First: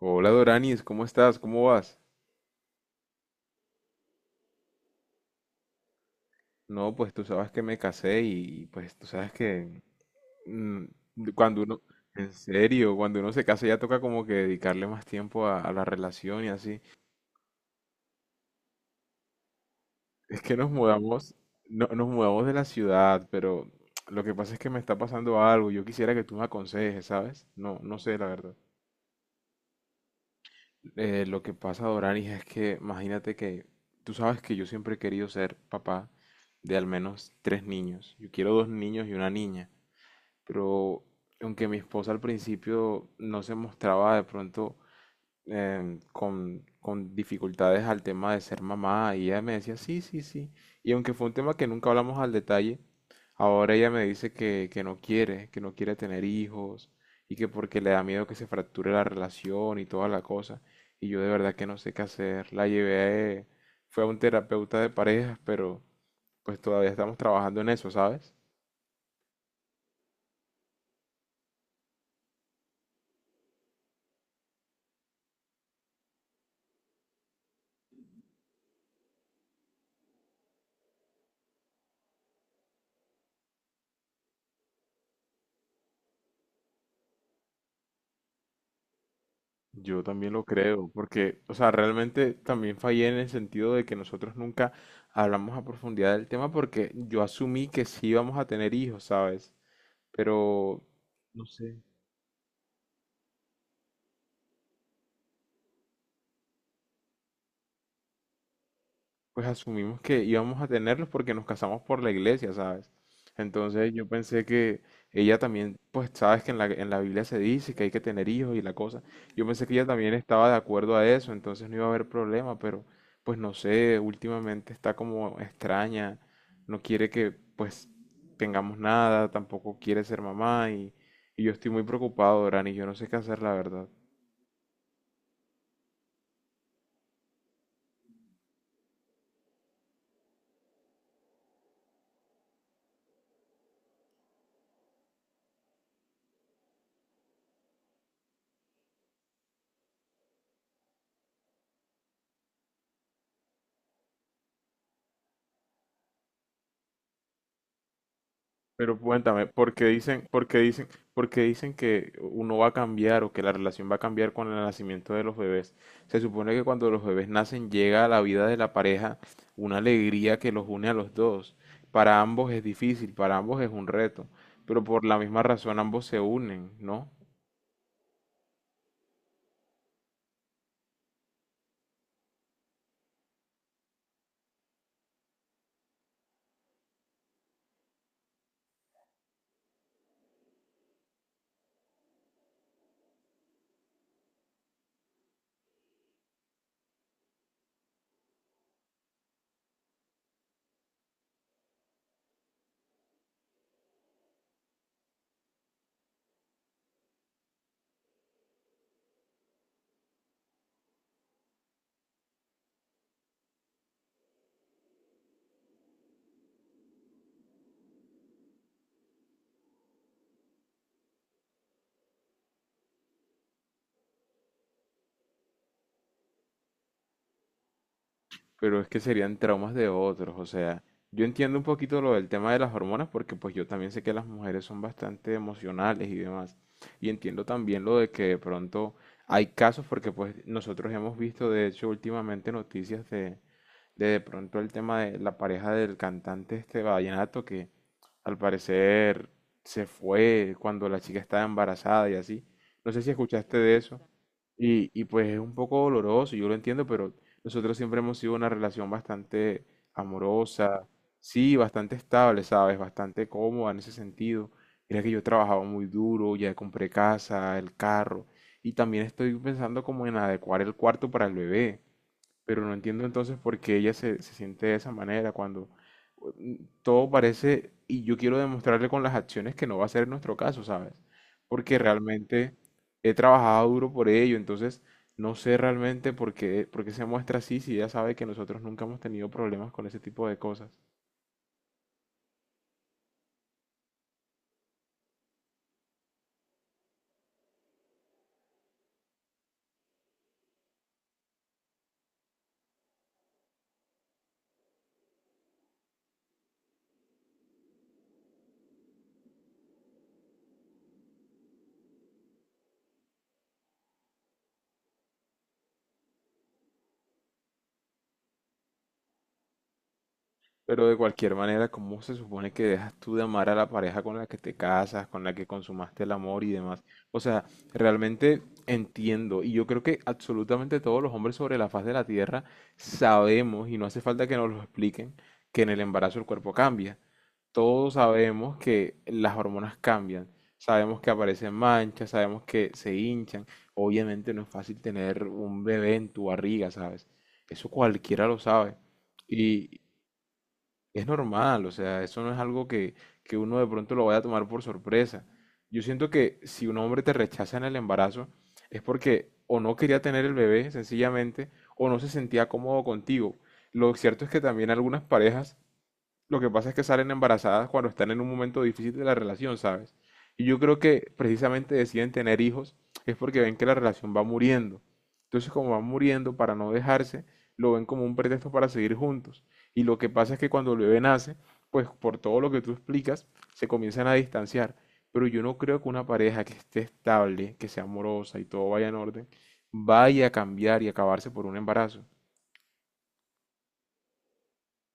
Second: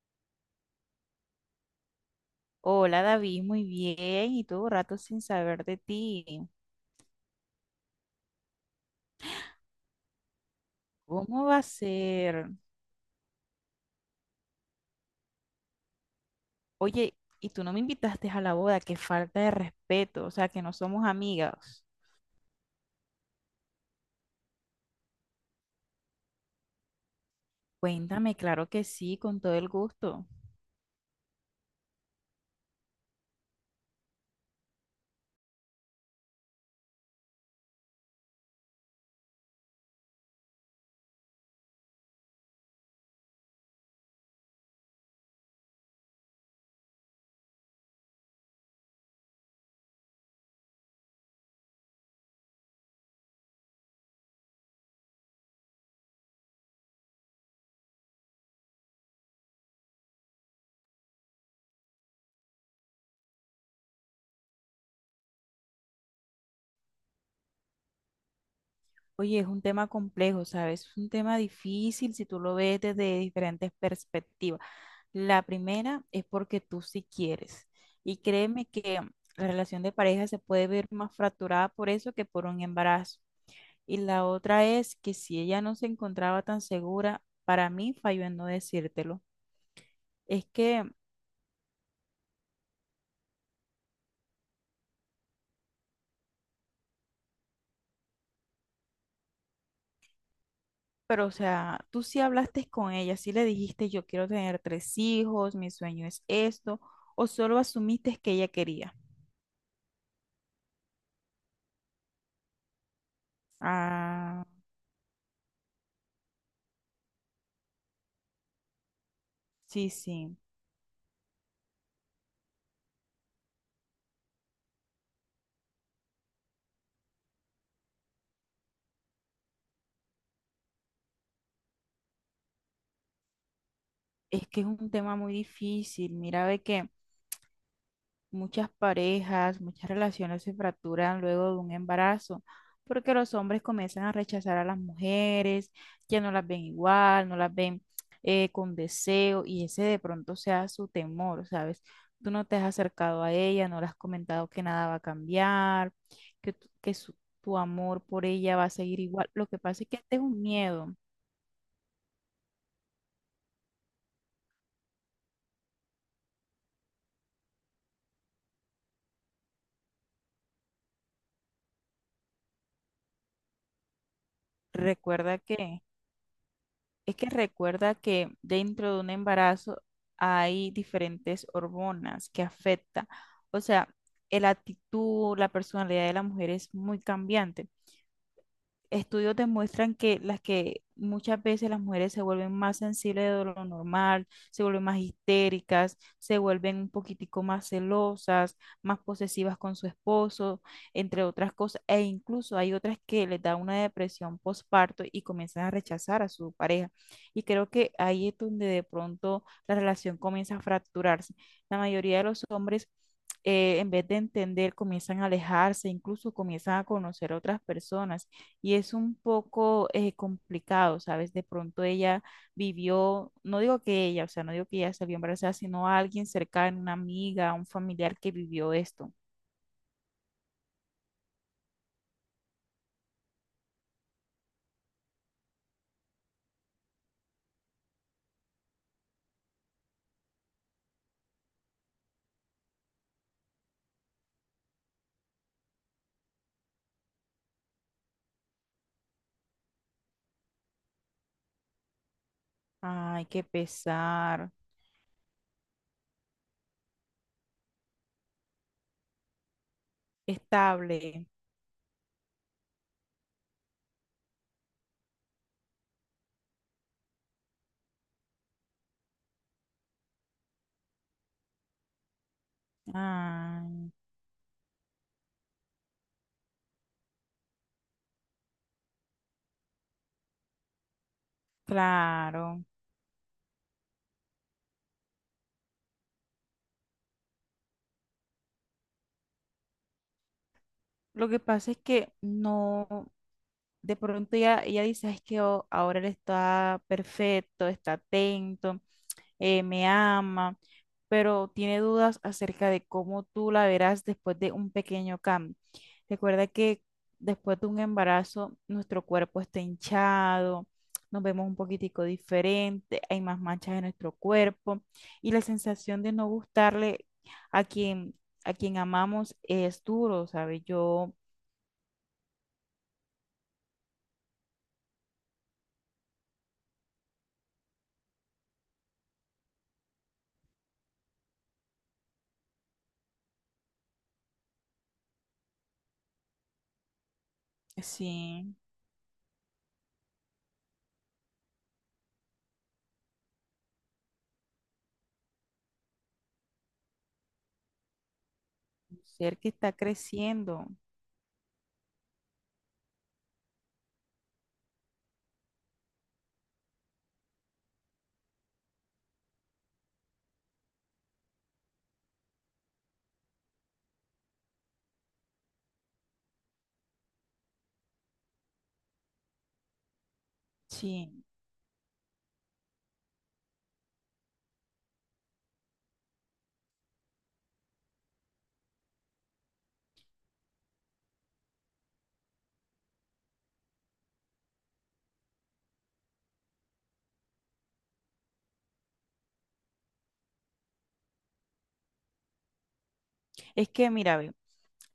Hola Doranis, ¿cómo estás? ¿Cómo vas? Hola David, muy bien. Y todo rato sin saber de ti. No, pues tú sabes que me casé y pues tú sabes que mm, ¿Cómo va cuando a uno, en ser? serio, cuando uno se casa ya toca como que dedicarle más tiempo a la relación y así. Oye, y tú no me invitaste a la boda, qué falta de respeto, o Es sea, que que nos no somos mudamos, amigas. no, nos mudamos de la ciudad, pero lo que pasa es que me está pasando algo. Yo quisiera que tú me aconsejes, ¿sabes? No, no sé, la Cuéntame, verdad. claro que sí, con todo el gusto. Lo que pasa, Doranis, es que imagínate que tú sabes que yo siempre he querido ser papá de al menos tres niños. Yo quiero dos niños y una niña. Pero aunque mi esposa al principio no se mostraba de pronto con dificultades al tema de ser mamá, y ella me decía, sí, sí, sí, y aunque fue un tema que nunca hablamos al detalle, ahora ella me dice que no quiere tener hijos, y que porque le da miedo que se fracture la relación y toda la cosa, y yo de verdad que no sé qué hacer, la llevé, fue a un terapeuta de parejas, pero pues todavía estamos trabajando en eso, ¿sabes? Oye, es un tema complejo, ¿sabes? Es un tema difícil si tú lo ves desde diferentes perspectivas. La primera es porque tú sí quieres. Y créeme que la relación de pareja se puede ver más fracturada por eso que por un embarazo. Y la otra es que si ella no se encontraba tan segura, para mí falló en no decírtelo. Yo también lo Es que, creo, porque, o sea, realmente también fallé en el sentido de que nosotros nunca hablamos a profundidad del tema porque yo asumí que sí íbamos a tener hijos, ¿sabes? Pero, pero o no sé. sea, tú sí hablaste con ella, sí le dijiste yo quiero tener tres hijos, mi sueño es esto, o solo asumiste que ella quería. Pues asumimos que íbamos a tenerlos porque nos casamos por la iglesia, ¿sabes? Entonces yo pensé Ah, que ella también, pues sabes que en la Biblia se dice que hay que tener hijos y la cosa. Yo pensé que ella sí, también sí. estaba de acuerdo a eso, entonces no iba a haber problema, pero pues no sé, últimamente está como extraña, no quiere que pues tengamos nada, tampoco quiere ser mamá y yo estoy muy preocupado, Dorani, yo no sé qué hacer, la verdad. Es que es un tema muy difícil. Mira, ve que muchas parejas, muchas relaciones se fracturan luego de un embarazo, porque los hombres comienzan a rechazar a las mujeres, ya no las ven igual, no las ven con deseo, y ese de pronto sea su temor, ¿sabes? Tú no te has acercado a ella, no le has comentado que nada va a cambiar, que tu amor por ella va a Pero seguir igual. cuéntame, Lo que ¿por pasa qué es que este es dicen, un por qué dicen, miedo. por qué dicen que uno va a cambiar o que la relación va a cambiar con el nacimiento de los bebés? Se supone que cuando los bebés nacen llega a la vida de la pareja una alegría que los une a los dos. Para ambos es difícil, para ambos es un reto, pero por la Recuerda misma razón que ambos se unen, ¿no? es que recuerda que dentro de un embarazo hay diferentes hormonas que afectan. O sea, la actitud, la personalidad de la mujer es muy cambiante, estudios demuestran que las que muchas veces las mujeres se vuelven más sensibles de lo normal, se vuelven más histéricas, se vuelven un poquitico más celosas, más posesivas con su esposo, entre otras cosas, e incluso hay otras que les da una depresión postparto y comienzan a rechazar a su pareja. Y creo que ahí es donde de pronto la relación comienza a fracturarse. La mayoría de los hombres, en vez de entender, comienzan a alejarse, incluso comienzan a conocer a otras personas y es un poco complicado, ¿sabes? De pronto ella vivió, no digo que ella, o sea, no digo que ella salió embarazada, sino a alguien cercano, una amiga, un familiar que vivió Pero es que esto. serían traumas de otros, o sea, yo entiendo un poquito lo del tema de las hormonas porque pues yo también sé que las mujeres son bastante emocionales y demás. Y entiendo también lo de que de pronto hay casos porque pues nosotros hemos visto de hecho últimamente noticias de de pronto el tema de la pareja del cantante este vallenato que al parecer se fue cuando la chica estaba embarazada y así. No sé si Ay, qué escuchaste de eso. pesar. Y pues es un poco doloroso, yo lo entiendo, pero nosotros siempre hemos sido una relación bastante amorosa, Estable. sí, bastante estable, ¿sabes? Bastante cómoda en ese sentido. Mira que yo trabajaba muy duro, ya compré casa, el carro, y también estoy pensando como en adecuar el cuarto para el bebé. Pero no entiendo entonces por qué Ay, ella se, se siente de esa manera cuando mm, todo parece, y yo quiero demostrarle con las acciones que no va a ser nuestro caso, ¿sabes? Porque realmente claro. he trabajado duro por ello, entonces no sé realmente por qué se muestra así si ella sabe que nosotros nunca hemos tenido problemas con ese tipo de cosas. Lo que pasa es que no, de pronto ella dice, es que oh, ahora él está perfecto, está atento, me ama, pero tiene dudas acerca de cómo tú la verás después de un pequeño cambio. Recuerda que después de un embarazo, nuestro cuerpo está hinchado, nos vemos un poquitico diferente, hay más manchas en nuestro cuerpo y la sensación de no gustarle a quien, a quien amamos es duro, ¿sabes? Pero de Yo, cualquier manera, ¿cómo se supone que dejas tú de amar a la pareja con la que te casas, con la que consumaste el amor y demás? O sea, realmente entiendo, y yo creo que absolutamente todos los hombres sobre la faz de la tierra sabemos, y no hace falta que nos lo expliquen, que en el embarazo el cuerpo cambia. Todos sí, sabemos que las hormonas cambian, sabemos que aparecen manchas, sabemos que se hinchan. Obviamente no es fácil tener un bebé en tu barriga, ¿sabes? Eso cualquiera lo sabe. un ser que está creciendo, Es normal, o sea, eso no es algo que uno de pronto lo vaya a tomar por sorpresa. Yo siento que si un hombre te rechaza en el embarazo es porque o no quería tener el bebé, sencillamente, o no se sentía cómodo contigo. Lo cierto es que también algunas parejas lo que pasa es que salen embarazadas cuando están en un momento difícil de la relación, ¿sabes? Y yo creo que sí. precisamente deciden tener hijos es porque ven que la relación va muriendo. Entonces, como van muriendo para no dejarse, lo ven como un pretexto para seguir juntos. Y lo que pasa es que cuando el bebé nace, pues por todo lo que tú explicas, se comienzan a distanciar. Pero yo no creo que una pareja que esté estable, que sea amorosa y todo vaya en orden, vaya a cambiar y acabarse por un embarazo. Es que, mira, ve.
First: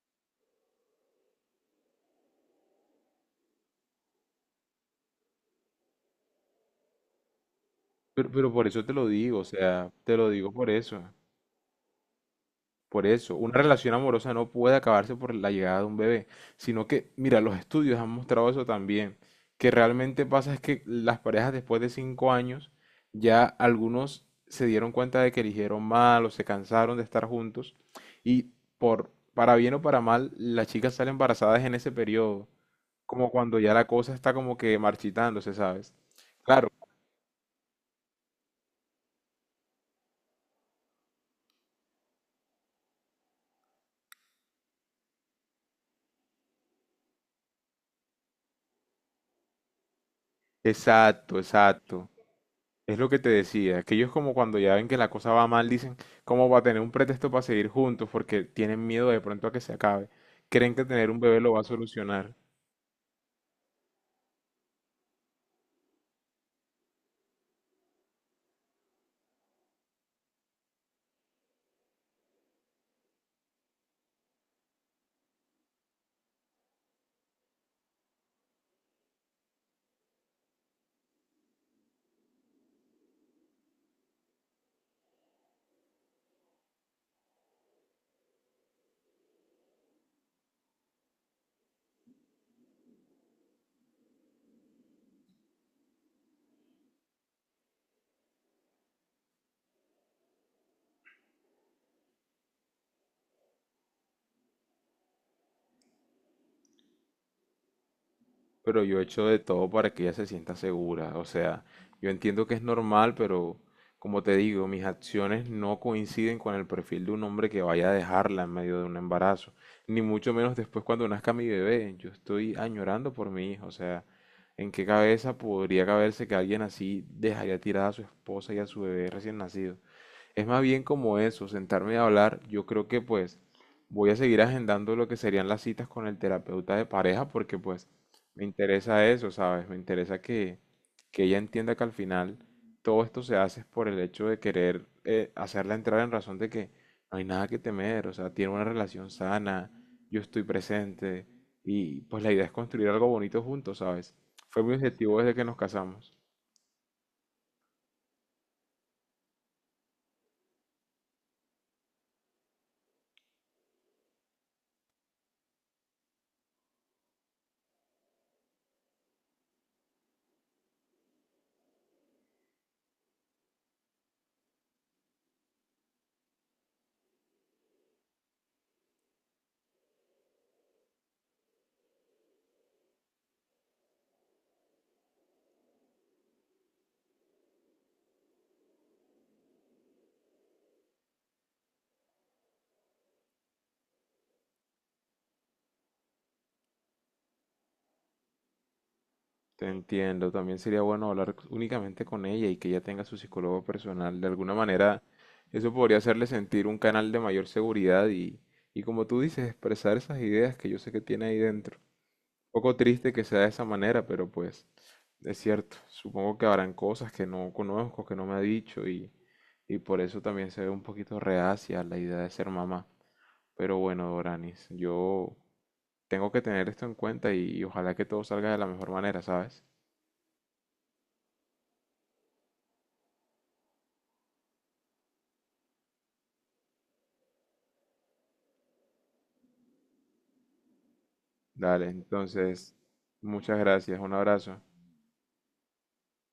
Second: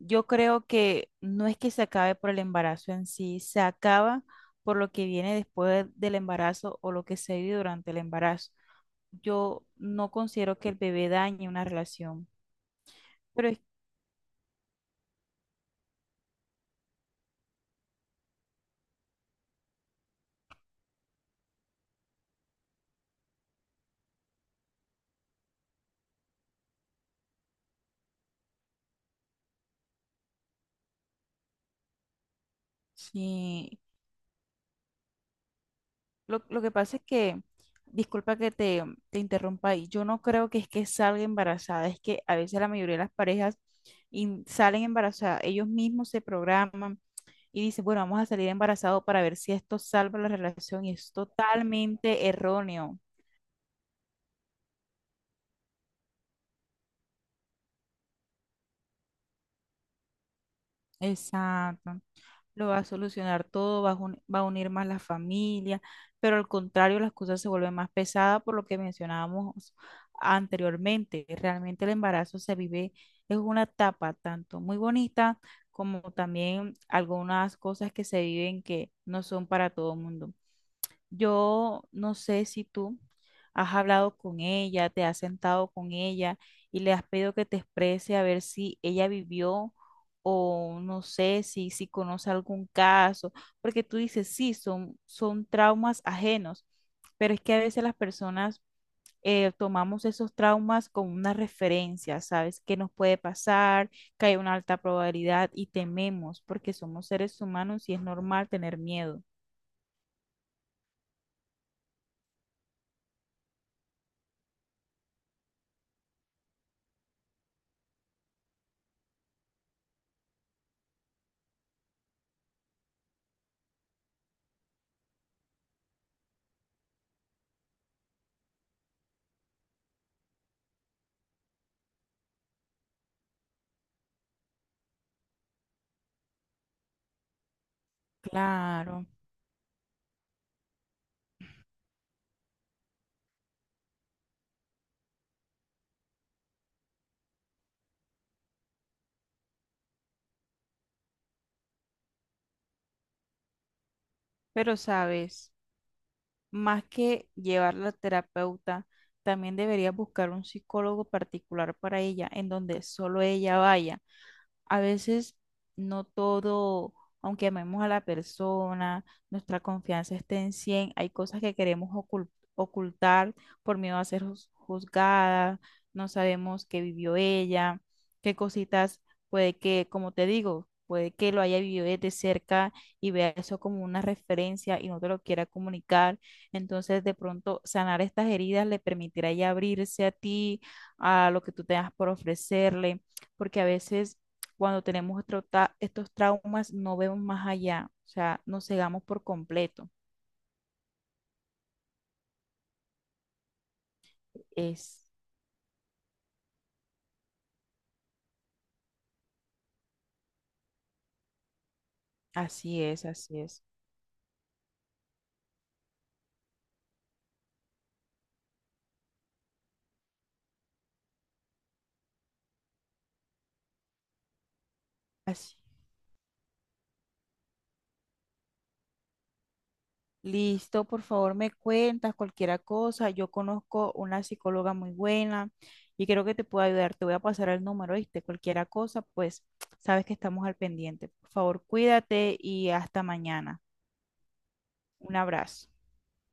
Yo creo que no es que se acabe por el embarazo en sí, se acaba por lo que viene después del embarazo o lo que se vive durante el Pero embarazo. por eso te lo digo, o Yo sea, no te lo digo considero por que el eso. bebé dañe una relación, Por eso, pero una es- relación amorosa no puede acabarse por la llegada de un bebé, sino que, mira, los estudios han mostrado eso también, que realmente pasa es que las parejas después de 5 años, ya algunos se dieron cuenta de que eligieron mal o se cansaron de estar juntos y por, para bien o para mal, las chicas salen embarazadas en ese periodo, como cuando ya sí, la cosa está como que marchitándose, ¿sabes? lo Claro, que pasa es que, disculpa que te interrumpa ahí, yo no creo que es que salga embarazada, es que a veces la mayoría de las parejas in- salen embarazadas, ellos mismos se programan y dice, bueno, vamos a salir embarazados para ver si esto salva la relación y es exacto, exacto. totalmente Es erróneo. lo que te decía, que ellos como cuando ya ven que la cosa va mal, dicen, ¿cómo va a tener un pretexto para seguir juntos? Porque tienen miedo de pronto a que se acabe. Creen que tener un bebé lo va a Exacto. solucionar. Lo va a solucionar todo, va a, jun- va a unir más la familia, pero al contrario, las cosas se vuelven más pesadas por lo que mencionábamos anteriormente. Realmente el embarazo se vive, es una etapa tanto muy bonita como también algunas cosas que se viven que no son para todo el mundo. Yo no sé si tú has hablado con ella, te has sentado con ella y le has pedido que te exprese a ver si ella vivió o no sé si, si conoce algún caso, porque tú dices, sí, son traumas ajenos, pero es que a veces las personas, tomamos esos traumas como una referencia, ¿sabes? Que nos puede pasar, que hay una alta probabilidad y tememos, porque somos seres humanos y es normal tener Pero yo he miedo. hecho de todo para que ella se sienta segura. O sea, yo entiendo que es normal, pero como te digo, mis acciones no coinciden con el perfil de un hombre que vaya a dejarla en medio de un embarazo. Ni mucho menos después cuando nazca mi bebé. Yo estoy añorando por mi hija. O sea, ¿en qué cabeza podría caberse que alguien así dejaría tirada a su esposa y a su bebé recién nacido? Es más bien como eso, sentarme a hablar. Yo creo que pues voy a seguir agendando lo que serían las citas con el terapeuta de pareja porque pues me Claro. interesa eso, ¿sabes? Me interesa que ella entienda que al final todo esto se hace es por el hecho de querer hacerla entrar en razón de que no hay nada que temer, o sea, tiene una relación sana, yo estoy presente y pues la idea es construir algo bonito juntos, ¿sabes? Fue mi Pero objetivo desde que sabes, nos casamos. más que llevarla a terapeuta, también debería buscar un psicólogo particular para ella, en donde solo ella vaya, a veces no todo, aunque amemos a la persona, nuestra confianza esté en cien, hay cosas que queremos ocultar por miedo a ser juzgada, no sabemos qué vivió ella, qué cositas puede que, como te digo, puede que lo haya vivido desde cerca y vea eso como una referencia y no te lo quiera comunicar. Entonces, de pronto, sanar estas heridas le permitirá ya abrirse a ti, a lo que tú tengas por ofrecerle, porque a veces cuando tenemos nuestro estos traumas no vemos más allá, o sea, nos cegamos por Te completo. entiendo, también sería bueno hablar únicamente con ella y que ella tenga su psicólogo personal. De alguna manera, Es, eso podría hacerle sentir un canal de mayor seguridad y como tú dices, expresar esas ideas que yo sé que tiene ahí dentro. Poco así es, triste que sea así de es, esa manera, pero pues es cierto. Supongo que habrán cosas que no conozco, que no me ha dicho y por eso también se ve un poquito reacia a la idea de ser mamá. Pero bueno, Doranis, yo así. tengo que tener esto en cuenta y ojalá que todo salga de la mejor manera, ¿sabes? Listo, por favor, me cuentas cualquier cosa. Yo conozco una psicóloga muy buena y creo que te puedo ayudar. Te voy a pasar el número, ¿viste? Cualquier cosa, pues sabes que estamos al pendiente. Por favor, Dale, cuídate y entonces, hasta muchas mañana. gracias, un abrazo. Un abrazo.